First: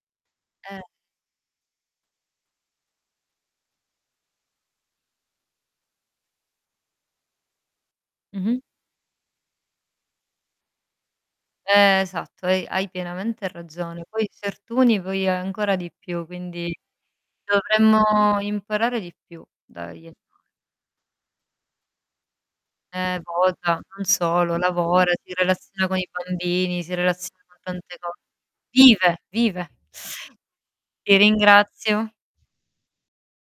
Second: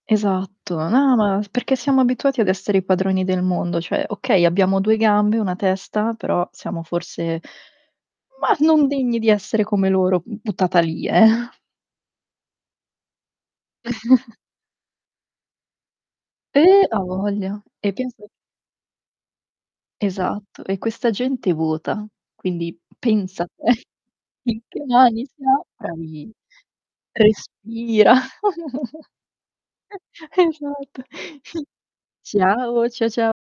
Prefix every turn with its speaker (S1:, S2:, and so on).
S1: Eh.
S2: Esatto. No, no perché siamo abituati ad essere i padroni del mondo. Cioè, okay, abbiamo 2 gambe, 1 testa, però siamo forse, mah,
S1: Mh-mh.
S2: non degni di essere come, loro, mhmm, buttata lì, eh.
S1: Esatto hai hai pienamente ragione. Poi, certuni poi ancora di più. Quindi,
S2: Eh, avoglia. E penso
S1: dovremmo imparare di più dagli anima
S2: Esatto, e questa gente vota. Quindi,
S1: Eh,
S2: pensa
S1: vota?
S2: te
S1: Non solo:
S2: in che
S1: lavora,
S2: mani
S1: si
S2: sia
S1: relaziona con i
S2: Bravi
S1: bambini, si relaziona con tante co
S2: respira.
S1: Vive! vive!
S2: Esatto
S1: Ti ringrazio.
S2: Ciao! Cià, cià.